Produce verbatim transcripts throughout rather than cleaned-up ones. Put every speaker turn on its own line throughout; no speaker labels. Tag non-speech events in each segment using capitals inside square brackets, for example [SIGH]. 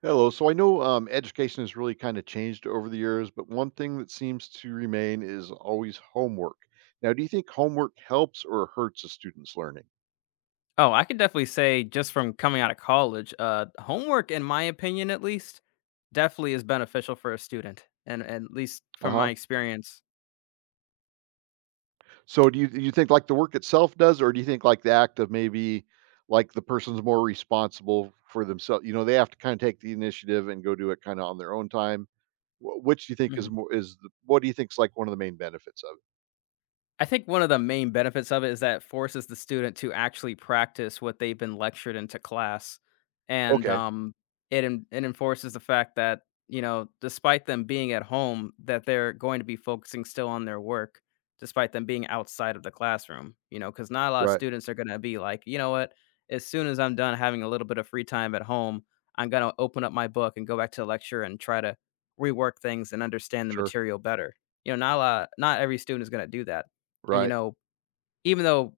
Hello. So I know um, education has really kind of changed over the years, but one thing that seems to remain is always homework. Now, do you think homework helps or hurts a student's learning?
Oh, I could definitely say just from coming out of college, uh, homework, in my opinion, at least, definitely is beneficial for a student, and and at least
Uh
from my
huh.
experience.
So do you do you think like the work itself does, or do you think like the act of maybe like the person's more responsible for themselves? You know, they have to kind of take the initiative and go do it kind of on their own time. Wh- Which do you think is more is the, what do you think is like one of the main benefits of
I think one of the main benefits of it is that it forces the student to actually practice what they've been lectured into class,
it?
and,
Okay,
um, it en it enforces the fact that, you know, despite them being at home, that they're going to be focusing still on their work despite them being outside of the classroom, you know, because not a lot of
right,
students are gonna be like, "You know what? As soon as I'm done having a little bit of free time at home, I'm gonna open up my book and go back to the lecture and try to rework things and understand the
sure,
material better." You know, not a lot not every student is gonna do that. And, you
right,
know, even though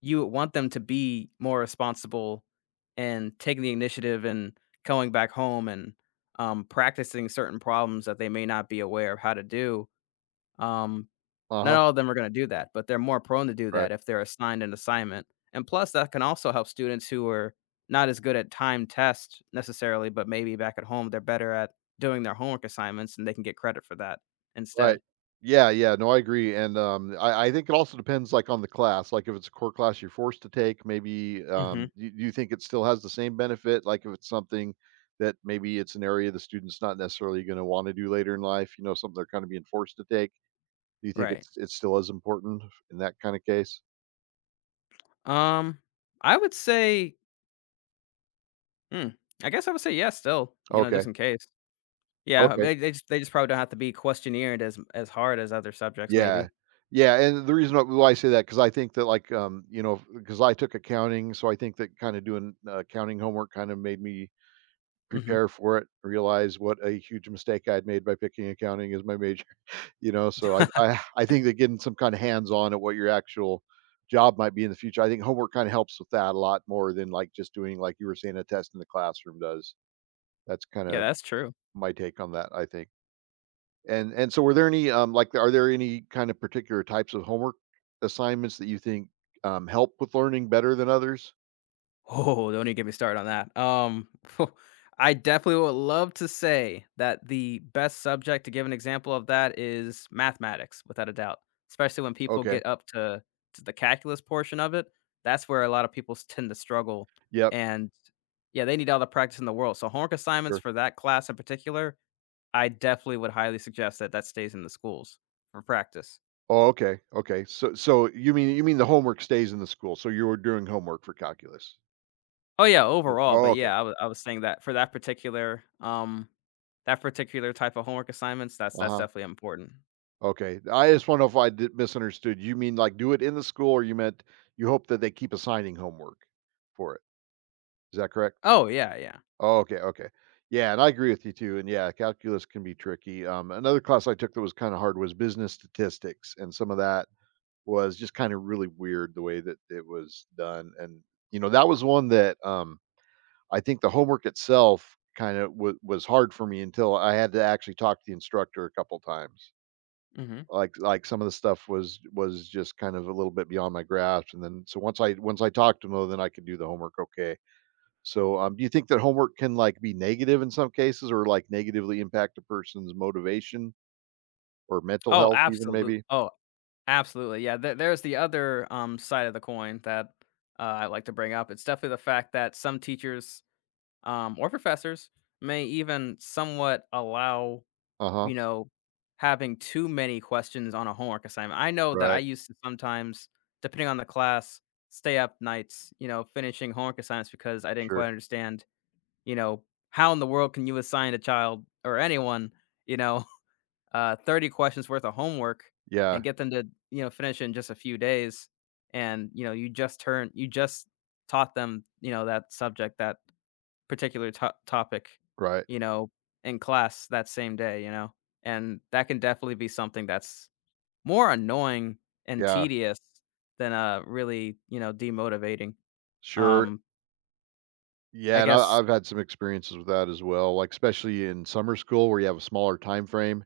you want them to be more responsible and taking the initiative and going back home and um, practicing certain problems that they may not be aware of how to do, um,
uh
not
huh,
all of them are going to do that, but they're more prone to do
right.
that if they're assigned an assignment. And plus, that can also help students who are not as good at time tests necessarily, but maybe back at home they're better at doing their homework assignments and they can get credit for that instead.
Right. Yeah, yeah. No, I agree. And um, I, I think it also depends, like, on the class. Like, if it's a core class you're forced to take, maybe
Hmm.
um, you, you think it still has the same benefit. Like, if it's something that maybe it's an area the student's not necessarily going to want to do later in life, you know, something they're kind of being forced to take. Do you think
Right.
it's it's still as important in that kind of case?
Um, I would say, hmm, I guess I would say yes still, you know, just
Okay.
in case. Yeah,
Okay.
they they just they just probably don't have to be questioneered as as hard as other subjects
Yeah.
maybe.
Yeah. And the reason why I say that, because I think that, like, um, you know, because I took accounting. So I think that kind of doing uh, accounting homework kind of made me
Mhm.
prepare for it, realize what a huge mistake I'd made by picking accounting as my major, [LAUGHS] you know, so I
[LAUGHS]
I I think that getting some kind of hands-on at what your actual job might be in the future, I think homework kinda helps with that a lot more than, like, just doing, like you were saying, a test in the classroom does. That's
Yeah,
kinda
that's true.
my take on that, I think. And and so were there any, um, like, are there any kind of particular types of homework assignments that you think, um, help with learning better than others?
Oh, don't even get me started on that. Um, [LAUGHS] I definitely would love to say that the best subject to give an example of that is mathematics, without a doubt, especially when people
Okay.
get up to to the calculus portion of it. That's where a lot of people s- tend to struggle,
Yep.
and yeah, they need all the practice in the world. So homework assignments
Sure.
for that class in particular, I definitely would highly suggest that that stays in the schools for practice.
Oh, okay, okay. So so you mean you mean the homework stays in the school, so you were doing homework for calculus?
Oh, yeah,
Th
overall,
Oh,
but
okay.
yeah, I was I was saying that for that particular, um, that particular type of homework assignments, that's that's
Uh-huh.
definitely important.
Okay. I just want to know if I did misunderstood. You mean, like, do it in the school, or you meant you hope that they keep assigning homework for it? Is that correct?
Oh, yeah, yeah.
Oh, okay, okay. Yeah, and I agree with you too, and yeah, calculus can be tricky. Um, another class I took that was kinda hard was business statistics, and some of that was just kinda really weird the way that it was done, and, you know, that was one that, um I think the homework itself kinda wa was hard for me until I had to actually talk to the instructor a couple times.
Mhm.
Like like, some of the stuff was was just kind of a little bit beyond my grasp, and then so once I once I talked to 'em, though, then I could do the homework okay. So, um, do you think that homework can, like, be negative in some cases or, like, negatively impact a person's motivation or mental
Oh,
health even
absolutely.
maybe?
Oh, absolutely, yeah, there there's the other, um, side of the coin that, uh, I like to bring up. It's definitely the fact that some teachers, um, or professors may even somewhat allow,
Uh-huh.
you know, having too many questions on a homework assignment. I know that I
Right.
used to sometimes, depending on the class, stay up nights, you know, finishing homework assignments because I didn't quite
Sure.
understand, you know, how in the world can you assign a child or anyone, you know, [LAUGHS] uh, thirty questions worth of homework
Yeah.
and get them to, you know, finish in just a few days. And, you know, you just turn, you just taught them, you know, that subject, that particular to topic,
Right.
you know, in class that same day, you know? And that can definitely be something that's more annoying and
Yeah.
tedious than, uh, really, you know, demotivating.
Sure.
Um, I
Yeah, and I
guess,
I've had some experiences with that as well, like, especially in summer school where you have a smaller time frame,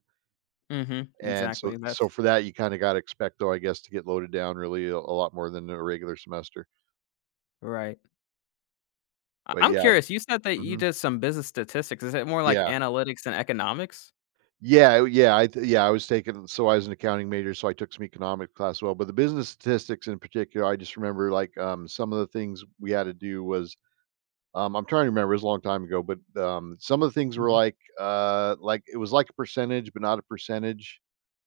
mhm,
and so
exactly, that's
so for that, you kinda gotta expect, though, I guess, to get loaded down really a a lot more than a regular semester.
right. I
But
I'm
yeah.
curious, you said that you
Mhm.
did some business statistics, is it more like
Yeah.
analytics and economics?
Yeah, oh, yeah, I th yeah, I was taking so I was an accounting major, so I took some economics class as well, but the business statistics in particular, I just remember, like, um, some of the things we had to do was. Um, I'm trying to remember, it was a long time ago, but, um, some of the things were
Mhm.
like, uh, like it was like a percentage, but not a percentage.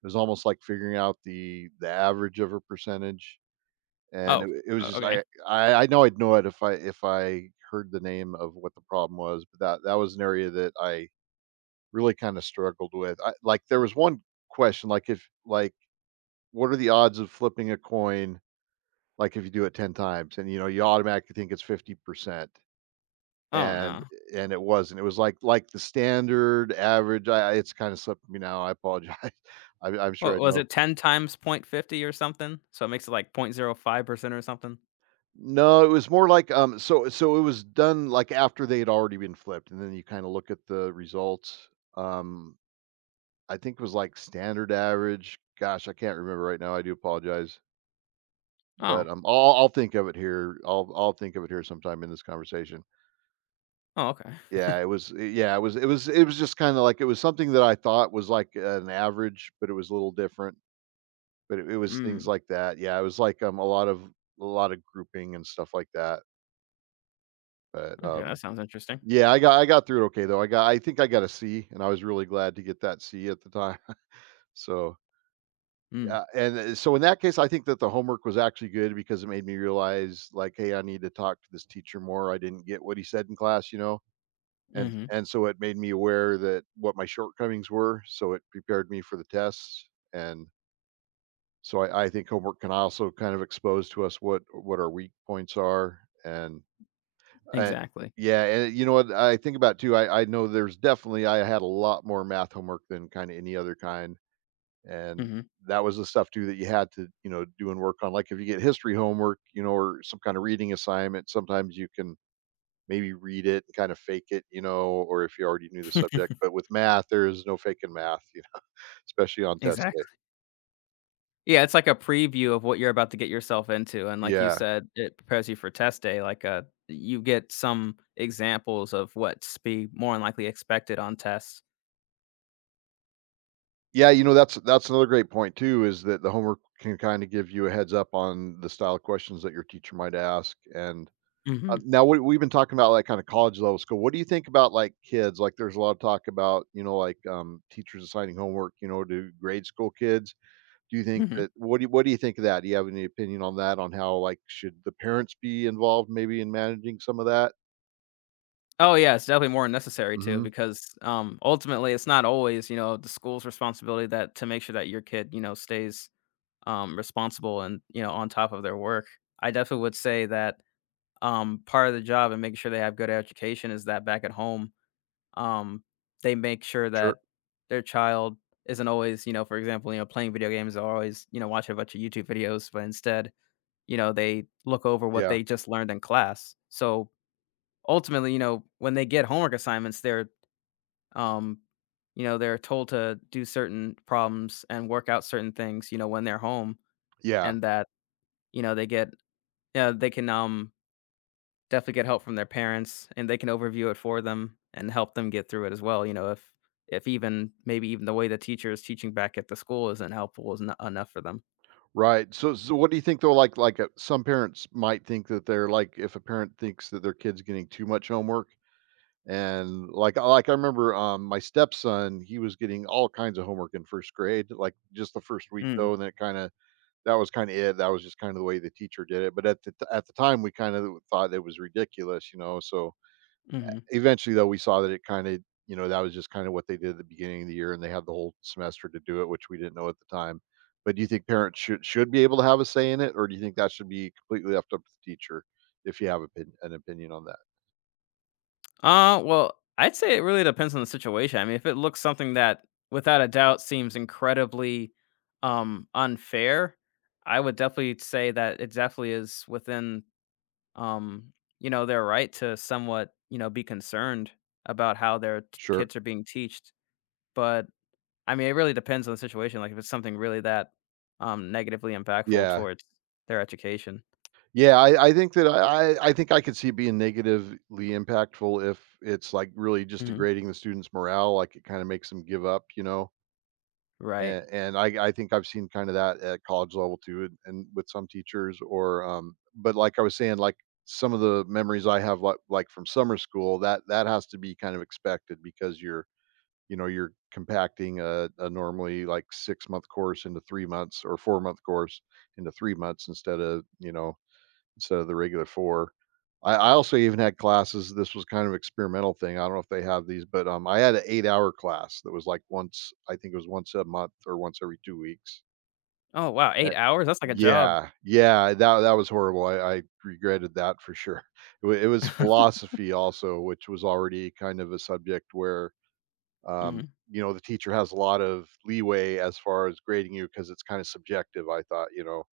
It was almost like figuring out the the average of a percentage, and
Oh,
it it
o
was just
Okay.
I I I know I'd know it if I if I heard the name of what the problem was, but that that was an area that I really kinda struggled with. I Like, there was one question, like, if like, what are the odds of flipping a coin, like, if you do it ten times? And, you know, you automatically think it's fifty percent.
Oh,
And
no.
and it wasn't. It was like like the standard average I I it's kinda slipped me now, I apologize. [LAUGHS] I'm I'm sure
What
I'd
was
know. If,
it ten times point 0.50 or something? So it makes it like point zero five percent or something?
No, it was more like, um, so so it was done, like, after they had already been flipped, and then you kinda look at the results. Um, I think it was, like, standard average. Gosh, I can't remember right now, I do apologize.
Oh.
But, um, I'll I'll think of it here. I'll I'll think of it here sometime in this conversation.
Oh, okay.
Yeah, it was yeah, it was it was it was just kinda like it was something that I thought was like an average, but it was a little different. But it it was things
Mm.
like that. Yeah, it was like, um, a lot of a lot of grouping and stuff like that. But,
Okay, that
um,
sounds interesting.
yeah, I got I got through it okay, though. I got I think I got a C, and I was really glad to get that C at the time. [LAUGHS] So,
Mm,
yeah, and, uh, so in that case, I think that the homework was actually good because it made me realize, like, "Hey, I need to talk to this teacher more. I didn't get what he said in class," you know? And
mhm,
and so it made me aware that what my shortcomings were, so it prepared me for the tests, and so I, I think homework can also kind of expose to us what what our weak points are, and and
exactly.
yeah, and you know what I think about too. I I know there's definitely I had a lot more math homework than kind of any other kind, and
Mhm.
that was the stuff too that you had to you know do and work on. Like if you get history homework, you know, or some kind of reading assignment, sometimes you can maybe read it and kind of fake it, you know, or if you already knew the subject. But
[LAUGHS]
with math, there is no faking math, you know, [LAUGHS] especially on test day.
Exactly. Yeah, it's like a preview of what you're about to get yourself into, and like you
Yeah.
said, it prepares you for test day, like, uh, you get some examples of what's be more than likely expected on tests.
Yeah, you know, that's that's another great point too, is that the homework can kinda give you a heads up on the style of questions that your teacher might ask, and,
Mhm,
uh, now we we've been talking about, like, kinda college level school. What do you think about, like, kids? Like, there's a lot of talk about, you know, like, um, teachers assigning homework, you know, to grade school kids. Do you think
mhm.
that what do you what do you think of that? Do you have any opinion on that, on how, like, should the parents be involved maybe in managing some of that?
Oh, yeah, it's definitely more necessary too
Mhm.
because, um, ultimately, it's not always, you know, the school's responsibility that to make sure that your kid, you know, stays, um, responsible and, you know, on top of their work. I definitely would say that um, part of the job and making sure they have good education is that back at home, um, they make sure
Sure.
that their child isn't always, you know, for example, you know, playing video games or always, you know, watching a bunch of YouTube videos, but instead, you know, they look over what
Yeah.
they just learned in class. So ultimately, you know, when they get homework assignments, they're, um, you know, they're told to do certain problems and work out certain things, you know, when they're home
Yeah.
and that, you know, they get, yeah, they can, um, definitely get help from their parents and they can overview it for them and help them get through it as well. You know, if if even maybe even the way the teacher is teaching back at the school isn't helpful is not enough for them.
Right, so so what do you think though, like like, uh, some parents might think that they're like, if a parent thinks that their kid's getting too much homework and like like I remember, um, my stepson, he was getting all kinds of homework in first grade, like, just the first week
Mm.
though, and then it kinda that was kinda it, that was just kinda the way the teacher did it, but at the t at the time, we kinda thought it was ridiculous, you know, so
Mhm.
eventually though we saw that it kind of you know that was just kind of what they did at the beginning of the year, and they had the whole semester to do it, which we didn't know at the time. But do you think parents should should be able to have a say in it, or do you think that should be completely left up to the teacher, if you have opin- an opinion on that?
Uh, well, I'd say it really depends on the situation. I mean, if it looks something that without a doubt seems incredibly um unfair, I would definitely say that it definitely is within, um, you know, their right to somewhat, you know, be concerned about how their t-
Sure.
kids are being teached. But I mean, it really depends on the situation, like, if it's something really that, um, negatively impactful
Yeah.
towards their education.
Yeah, i, I think that I, I I think I could see it being negatively impactful if it's like really just
Mhm.
degrading the students morale, like it kind of makes them give up you know
Right.
And, and I, I think I've seen kind of that at college level too, and, and with some teachers or, um, but like I was saying, like some of the memories I have, like, like from summer school, that, that has to be kind of expected because you're, you know, you're compacting a, a normally like six month course into three months or four month course into three months instead of, you know, instead of the regular four. I I also even had classes. This was kind of experimental thing, I don't know if they have these, but, um, I had an eight-hour class that was, like, once, I think it was once a month or once every two weeks.
Oh, wow, eight
Eh,
hours? That's like a job.
yeah, yeah, that that was horrible, I I regretted that for sure. [LAUGHS] It wa it was philosophy also, which was already kind of a subject where, um,
Mhm.
you know, the teacher has a lot of leeway as far as grading you because it's kinda subjective, I thought, you know,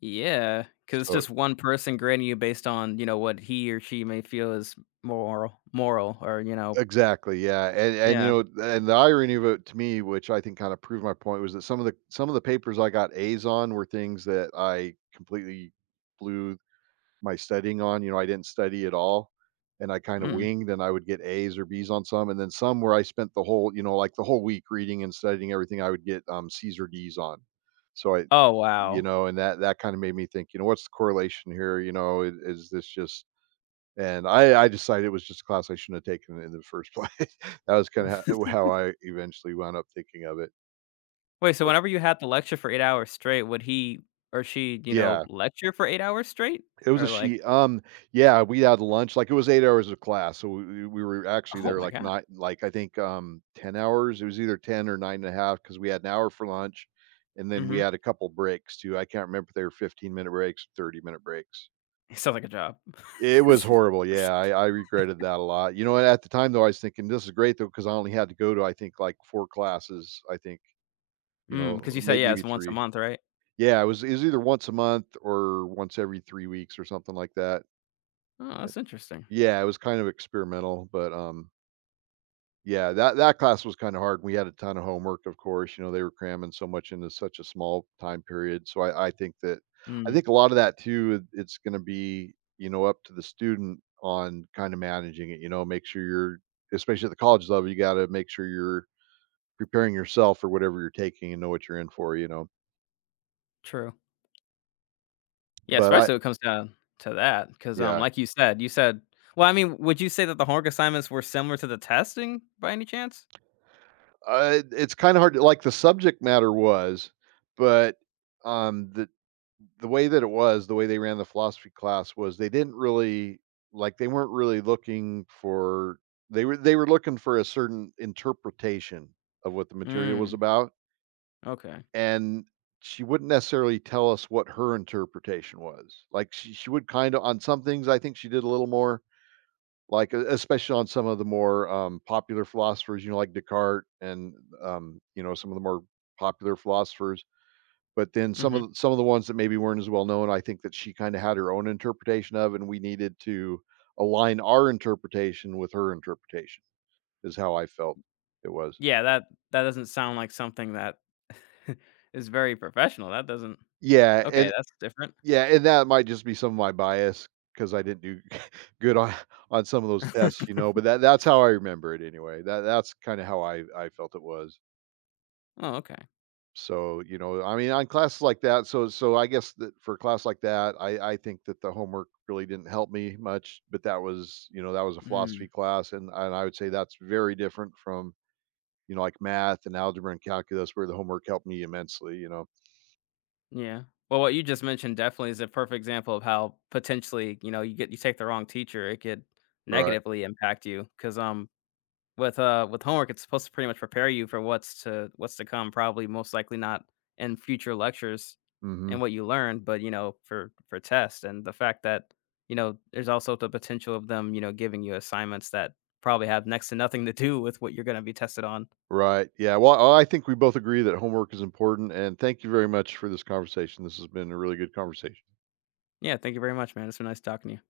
Because it's
so.
just one person grading you based on, you know, what he or she may feel is moral moral, or, you know.
Exactly, yeah, and and, you
Yeah.
know, and the irony of it to me, which I think kinda proved my point, was that some of the some of the papers I got A's on were things that I completely blew my studying on, you know, I didn't study at all, and I kinda
Mm.
winged, and I would get A's or B's on some, and then some where I spent the whole you know, like, the whole week reading and studying everything, I would get, um, C's or D's on. So I,
Oh,
you
wow.
know, and that that kinda made me think, you know, "What's the correlation here? You know, "Is is this just—" And I I decided it was just a class I shouldn't have taken in the first place. [LAUGHS] That was kinda ho
[LAUGHS]
how how I eventually wound up thinking of it.
Wait, so
But
whenever you had the lecture for eight hours straight, would he or she, you know,
yeah,
lecture for eight hours straight?
it was
Or,
a
like,
she, um, yeah, we had lunch. Like, it was eight hours of class, so we we were actually
oh
there,
my
like,
god.
not like, I think, um, ten hours. It was either ten or nine and a half because we had an hour for lunch, and then we
Mhm.
had a couple breaks too. I can't remember if they were fifteen minute breaks, thirty minute breaks.
It sounds like a job.
It was
[LAUGHS]
horrible, yeah, I I regretted that a lot. You know, at the time, though, I was thinking, "This is great, though, because I only had to go to, I think, like, four classes, I think, you
Mm,
know,
because you
or may
say, yeah,
maybe
it's once a
three"
month, right?
Yeah, it was, it was either once a month or once every three weeks or something like that.
Oh,
Uh,
that's interesting.
yeah, it was kind of experimental, but, um. Yeah, that that class was kinda hard. We had a ton of homework, of course, you know, they were cramming so much into such a small time period, so I I think that, I
Mm,
think a lot of that too, it's gonna be, you know, up to the student on kinda managing it, you know. Make sure you're, especially at the college level, you gotta make sure you're preparing yourself for whatever you're taking and know what you're in for, you know?
true. Yeah,
But I,
especially when it comes down to that. Because um,
yeah.
like you said you said, well, I mean, would you say that the homework assignments were similar to the testing by any chance?
I, it's kinda hard to like, the subject matter was, but, um, the the way that it was, the way they ran the philosophy class was they didn't really, like, they weren't really looking for they were they were looking for a certain interpretation of what the material was
Mm,
about,
okay.
and she wouldn't necessarily tell us what her interpretation was. Like, she she would kind of, on some things I think she did a little more, like, e- especially on some of the more, um, popular philosophers, you know, like Descartes and, um, you know, some of the more popular philosophers. But then some of
Mhm.
the some of the ones that maybe weren't as well known, I think that she kinda had her own interpretation of, and we needed to align our interpretation with her interpretation, is how I felt it was.
Yeah, that that doesn't sound like something that [LAUGHS] is very professional. That doesn't,
Yeah,
okay,
and
that's different.
yeah, and that might just be some of my bias because I didn't do [LAUGHS] good on on some of those tests, you know, but that that's how I remember it anyway. That that's kinda how I I felt it was.
Oh, okay.
So, you know, I mean, on classes like that, so so I guess that for a class like that, I I think that the homework really didn't help me much, but that was, you know, that was a
Mm,
philosophy class, and and I would say that's very different from, you know, like math and algebra and calculus where the homework helped me immensely, you know.
yeah. Well, what you just mentioned definitely is a perfect example of how potentially, you know, you get you take the wrong teacher, it could
Right.
negatively impact you. Because um, with, uh with homework, it's supposed to pretty much prepare you for what's to what's to come, probably most likely not in future lectures and
Mhm.
what you learn, but, you know, for for tests and the fact that, you know, there's also the potential of them, you know, giving you assignments that probably have next to nothing to do with what you're gonna be tested on.
Right. Yeah, well, well, I think we both agree that homework is important, and thank you very much for this conversation. This has been a really good conversation.
Yeah, thank you very much, man. It's been nice talking to you.